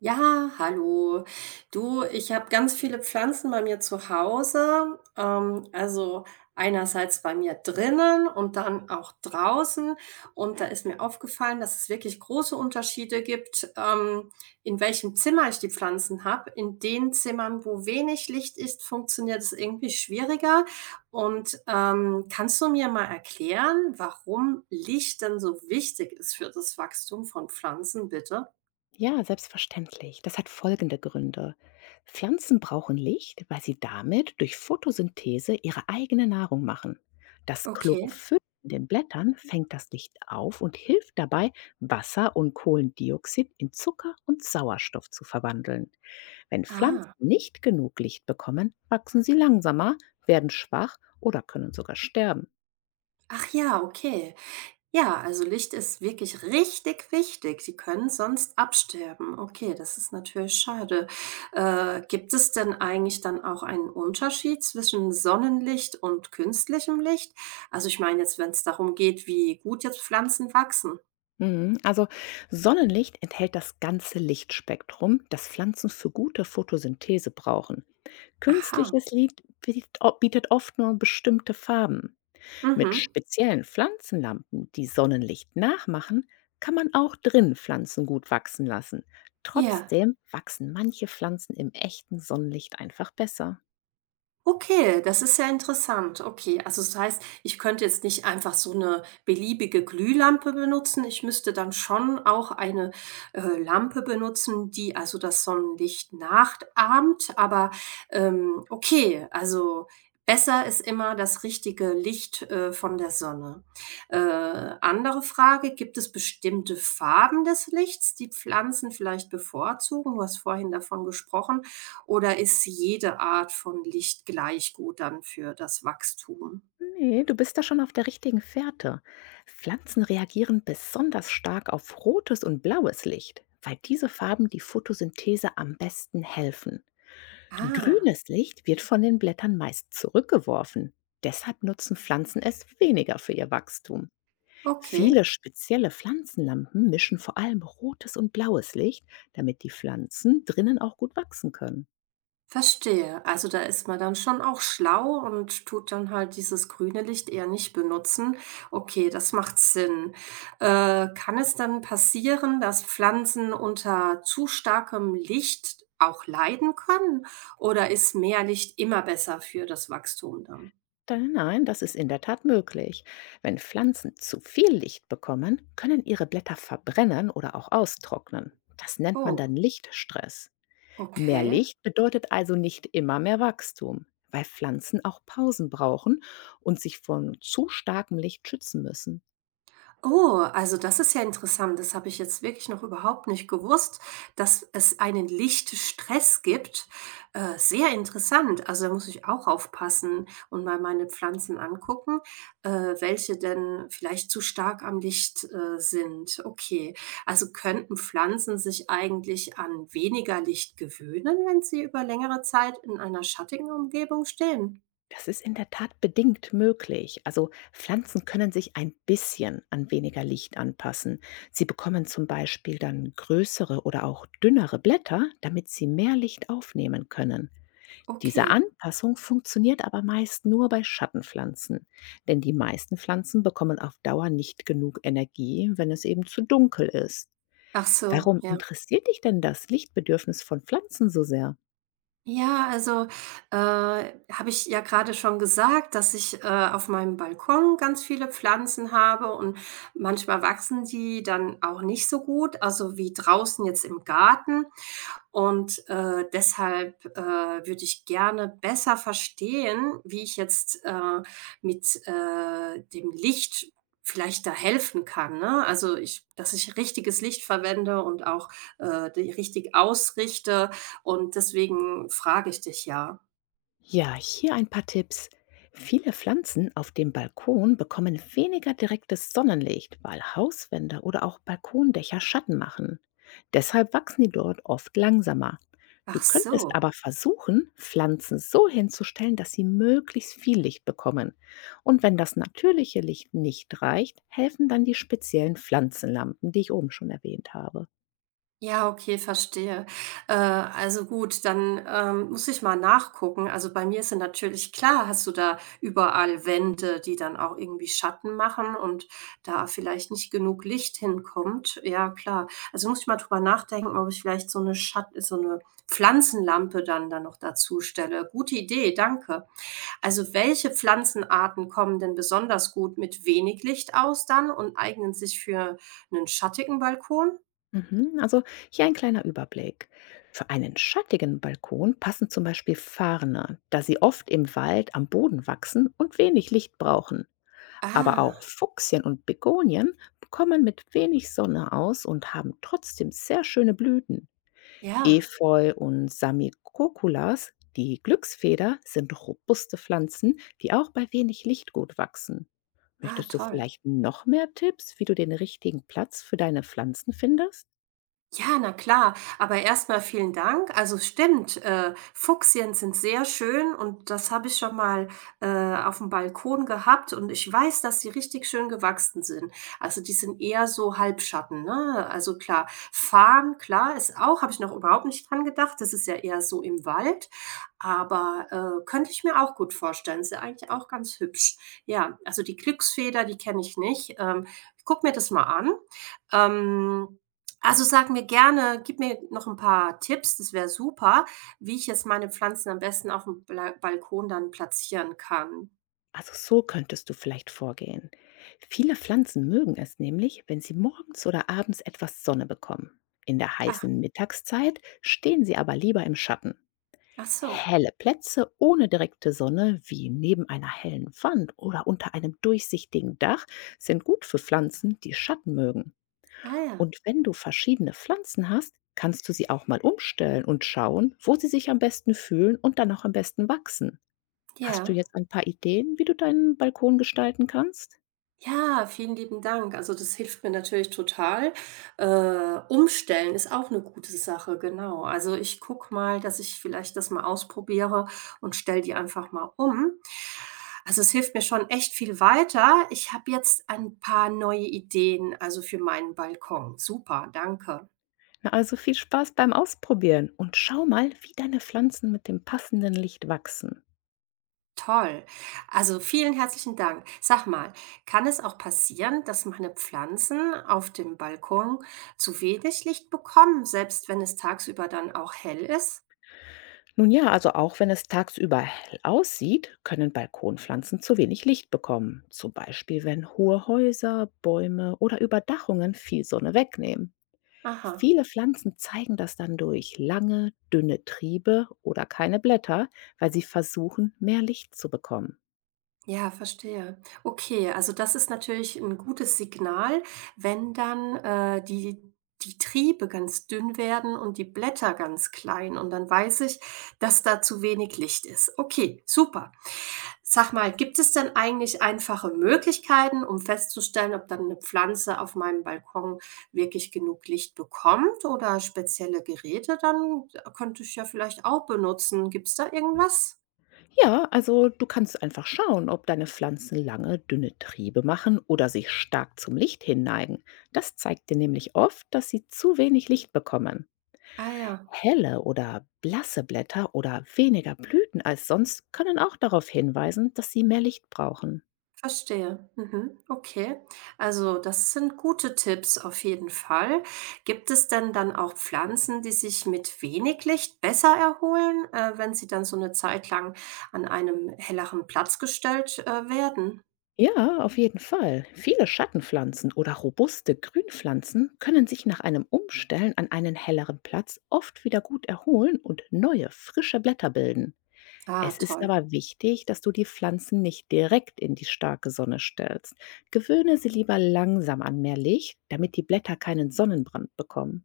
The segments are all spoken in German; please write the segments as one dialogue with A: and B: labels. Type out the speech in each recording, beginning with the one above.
A: Ja, hallo. Du, ich habe ganz viele Pflanzen bei mir zu Hause. Also einerseits bei mir drinnen und dann auch draußen. Und da ist mir aufgefallen, dass es wirklich große Unterschiede gibt, in welchem Zimmer ich die Pflanzen habe. In den Zimmern, wo wenig Licht ist, funktioniert es irgendwie schwieriger. Und kannst du mir mal erklären, warum Licht denn so wichtig ist für das Wachstum von Pflanzen, bitte?
B: Ja, selbstverständlich. Das hat folgende Gründe. Pflanzen brauchen Licht, weil sie damit durch Photosynthese ihre eigene Nahrung machen. Das
A: Okay.
B: Chlorophyll in den Blättern fängt das Licht auf und hilft dabei, Wasser und Kohlendioxid in Zucker und Sauerstoff zu verwandeln. Wenn Pflanzen
A: Ah.
B: nicht genug Licht bekommen, wachsen sie langsamer, werden schwach oder können sogar sterben.
A: Ach ja, okay. Ja, also Licht ist wirklich richtig wichtig. Sie können sonst absterben. Okay, das ist natürlich schade. Gibt es denn eigentlich dann auch einen Unterschied zwischen Sonnenlicht und künstlichem Licht? Also ich meine jetzt, wenn es darum geht, wie gut jetzt Pflanzen wachsen.
B: Mhm. Also Sonnenlicht enthält das ganze Lichtspektrum, das Pflanzen für gute Photosynthese brauchen.
A: Aha.
B: Künstliches Licht bietet oft nur bestimmte Farben. Mit
A: Mhm.
B: speziellen Pflanzenlampen, die Sonnenlicht nachmachen, kann man auch drin Pflanzen gut wachsen lassen.
A: Ja.
B: Trotzdem wachsen manche Pflanzen im echten Sonnenlicht einfach besser.
A: Okay, das ist ja interessant. Okay, also das heißt, ich könnte jetzt nicht einfach so eine beliebige Glühlampe benutzen. Ich müsste dann schon auch eine, Lampe benutzen, die also das Sonnenlicht nachahmt, aber, okay, also besser ist immer das richtige Licht, von der Sonne. Äh, Andere Frage, gibt es bestimmte Farben des Lichts, die Pflanzen vielleicht bevorzugen? Du hast vorhin davon gesprochen. Oder ist jede Art von Licht gleich gut dann für das Wachstum?
B: Ne, du bist da schon auf der richtigen Fährte. Pflanzen reagieren besonders stark auf rotes und blaues Licht, weil diese Farben die Photosynthese am besten helfen.
A: Ah,
B: Grünes Licht wird von den Blättern meist zurückgeworfen. Deshalb nutzen Pflanzen es weniger für ihr Wachstum.
A: okay,
B: Viele spezielle Pflanzenlampen mischen vor allem rotes und blaues Licht, damit die Pflanzen drinnen auch gut wachsen können.
A: verstehe. Also da ist man dann schon auch schlau und tut dann halt dieses grüne Licht eher nicht benutzen. Okay, das macht Sinn. Kann es dann passieren, dass Pflanzen unter zu starkem Licht auch leiden können? Oder ist mehr Licht immer besser für das Wachstum dann?
B: Nein, das ist in der Tat möglich. Wenn Pflanzen zu viel Licht bekommen, können ihre Blätter verbrennen oder auch austrocknen. Das nennt man
A: Oh,
B: dann Lichtstress. Mehr
A: okay.
B: Licht bedeutet also nicht immer mehr Wachstum, weil Pflanzen auch Pausen brauchen und sich von zu starkem Licht schützen müssen.
A: Oh, also das ist ja interessant. Das habe ich jetzt wirklich noch überhaupt nicht gewusst, dass es einen Lichtstress gibt. Sehr interessant. Also da muss ich auch aufpassen und mal meine Pflanzen angucken, äh, welche denn vielleicht zu stark am Licht sind. Okay, also könnten Pflanzen sich eigentlich an weniger Licht gewöhnen, wenn sie über längere Zeit in einer schattigen Umgebung stehen?
B: Das ist in der Tat bedingt möglich. Also Pflanzen können sich ein bisschen an weniger Licht anpassen. Sie bekommen zum Beispiel dann größere oder auch dünnere Blätter, damit sie mehr Licht aufnehmen können. Diese
A: Okay.
B: Anpassung funktioniert aber meist nur bei Schattenpflanzen, denn die meisten Pflanzen bekommen auf Dauer nicht genug Energie, wenn es eben zu dunkel ist.
A: Ach so,
B: Warum
A: ja.
B: interessiert dich denn das Lichtbedürfnis von Pflanzen so sehr?
A: Ja, also, habe ich ja gerade schon gesagt, dass ich, auf meinem Balkon ganz viele Pflanzen habe und manchmal wachsen die dann auch nicht so gut, also wie draußen jetzt im Garten. Und, deshalb, würde ich gerne besser verstehen, wie ich jetzt, mit, dem Licht vielleicht da helfen kann, ne? Also, ich dass ich richtiges Licht verwende und auch, die richtig ausrichte und deswegen frage ich dich ja.
B: Ja, hier ein paar Tipps. Viele Pflanzen auf dem Balkon bekommen weniger direktes Sonnenlicht, weil Hauswände oder auch Balkondächer Schatten machen. Deshalb wachsen die dort oft langsamer. Du
A: Ach
B: könntest
A: so.
B: aber versuchen, Pflanzen so hinzustellen, dass sie möglichst viel Licht bekommen. Und wenn das natürliche Licht nicht reicht, helfen dann die speziellen Pflanzenlampen, die ich oben schon erwähnt habe.
A: Ja, okay, verstehe. Also gut, dann, muss ich mal nachgucken. Also, bei mir ist ja natürlich klar, hast du da überall Wände, die dann auch irgendwie Schatten machen und da vielleicht nicht genug Licht hinkommt. Ja, klar. Also, muss ich mal drüber nachdenken, ob ich vielleicht so eine Pflanzenlampe dann da noch dazu stelle. Gute Idee, danke. Also welche Pflanzenarten kommen denn besonders gut mit wenig Licht aus dann und eignen sich für einen schattigen Balkon?
B: Mhm, also hier ein kleiner Überblick. Für einen schattigen Balkon passen zum Beispiel Farne, da sie oft im Wald am Boden wachsen und wenig Licht brauchen. Aber auch
A: Ah,
B: Fuchsien und Begonien kommen mit wenig Sonne aus und haben trotzdem sehr schöne Blüten.
A: ja.
B: Efeu und Samicoculas, die Glücksfeder, sind robuste Pflanzen, die auch bei wenig Licht gut wachsen.
A: Ah,
B: Möchtest du
A: toll.
B: vielleicht noch mehr Tipps, wie du den richtigen Platz für deine Pflanzen findest?
A: Ja, na klar, aber erstmal vielen Dank. Also es stimmt, Fuchsien sind sehr schön und das habe ich schon mal, auf dem Balkon gehabt und ich weiß, dass die richtig schön gewachsen sind. Also, die sind eher so Halbschatten, ne? Also klar, Farn, klar, ist auch habe ich noch überhaupt nicht dran gedacht. Das ist ja eher so im Wald, aber, könnte ich mir auch gut vorstellen. Ist ja eigentlich auch ganz hübsch. Ja, also die Glücksfeder, die kenne ich nicht. Ich gucke mir das mal an. Ähm also, sag mir gerne gib mir noch ein paar Tipps, das wäre super, wie ich jetzt meine Pflanzen am besten aufm Bla Balkon dann platzieren kann.
B: Also so könntest du vielleicht vorgehen. Viele Pflanzen mögen es nämlich, wenn sie morgens oder abends etwas Sonne bekommen. In der
A: Ach,
B: heißen Mittagszeit stehen sie aber lieber im Schatten.
A: ach so.
B: Helle Plätze ohne direkte Sonne, wie neben einer hellen Wand oder unter einem durchsichtigen Dach, sind gut für Pflanzen, die Schatten mögen.
A: Ah ja,
B: Und wenn du verschiedene Pflanzen hast, kannst du sie auch mal umstellen und schauen, wo sie sich am besten fühlen und dann auch am besten wachsen. Hast du
A: ja.
B: jetzt ein paar Ideen, wie du deinen Balkon gestalten kannst?
A: Ja, vielen lieben Dank. Also, das hilft mir natürlich total. Umstellen ist auch eine gute Sache, genau. Also, ich guck mal, dass ich vielleicht das mal ausprobiere und stell die einfach mal um. Also, es hilft mir schon echt viel weiter. Ich habe jetzt ein paar neue Ideen, also, für meinen Balkon. Super, danke.
B: Na, also viel Spaß beim Ausprobieren und schau mal, wie deine Pflanzen mit dem passenden Licht wachsen.
A: Toll. Also vielen herzlichen Dank. Sag mal, kann es auch passieren, dass meine Pflanzen auf dem Balkon zu wenig Licht bekommen, selbst wenn es tagsüber dann auch hell ist?
B: Nun ja, also auch wenn es tagsüber hell aussieht, können Balkonpflanzen zu wenig Licht bekommen. Zum Beispiel, wenn hohe Häuser, Bäume oder Überdachungen viel Sonne wegnehmen.
A: Aha.
B: Viele Pflanzen zeigen das dann durch lange, dünne Triebe oder keine Blätter, weil sie versuchen, mehr Licht zu bekommen.
A: Ja, verstehe. Okay, also das ist natürlich ein gutes Signal, wenn dann, die die Triebe ganz dünn werden und die Blätter ganz klein und dann weiß ich, dass da zu wenig Licht ist. Okay, super. Sag mal, gibt es denn eigentlich einfache Möglichkeiten, um festzustellen, ob dann eine Pflanze auf meinem Balkon wirklich genug Licht bekommt oder spezielle Geräte dann? Könnte ich ja vielleicht auch benutzen. Gibt es da irgendwas?
B: Ja, also du kannst einfach schauen, ob deine Pflanzen lange, dünne Triebe machen oder sich stark zum Licht hinneigen. Das zeigt dir nämlich oft, dass sie zu wenig Licht bekommen.
A: Ah ja.
B: Helle oder blasse Blätter oder weniger Blüten als sonst können auch darauf hinweisen, dass sie mehr Licht brauchen.
A: Verstehe. Mhm. Okay. Also, das sind gute Tipps auf jeden Fall. Gibt es denn dann auch Pflanzen, die sich mit wenig Licht besser erholen, wenn sie dann so eine Zeit lang an einem helleren Platz gestellt, werden?
B: Ja, auf jeden Fall. Viele Schattenpflanzen oder robuste Grünpflanzen können sich nach einem Umstellen an einen helleren Platz oft wieder gut erholen und neue, frische Blätter bilden.
A: Ah,
B: Es ist
A: toll.
B: aber wichtig, dass du die Pflanzen nicht direkt in die starke Sonne stellst. Gewöhne sie lieber langsam an mehr Licht, damit die Blätter keinen Sonnenbrand bekommen.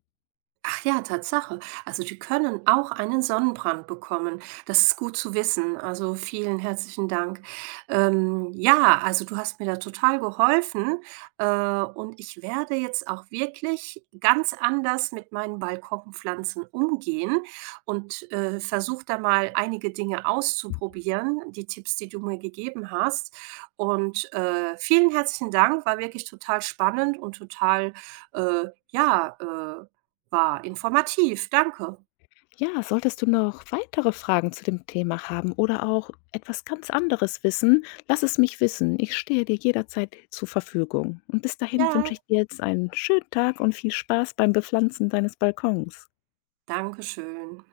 A: Ach ja, Tatsache. Also die können auch einen Sonnenbrand bekommen. Das ist gut zu wissen. Also vielen herzlichen Dank. Ja, also du hast mir da total geholfen. Und ich werde jetzt auch wirklich ganz anders mit meinen Balkonpflanzen umgehen und versuche da mal einige Dinge auszuprobieren, die Tipps, die du mir gegeben hast. Und vielen herzlichen Dank. War wirklich total spannend und total, äh, ja, äh, war informativ, danke.
B: Ja, solltest du noch weitere Fragen zu dem Thema haben oder auch etwas ganz anderes wissen, lass es mich wissen. Ich stehe dir jederzeit zur Verfügung. Und bis dahin
A: Ja,
B: wünsche ich dir jetzt einen schönen Tag und viel Spaß beim Bepflanzen deines Balkons.
A: danke schön.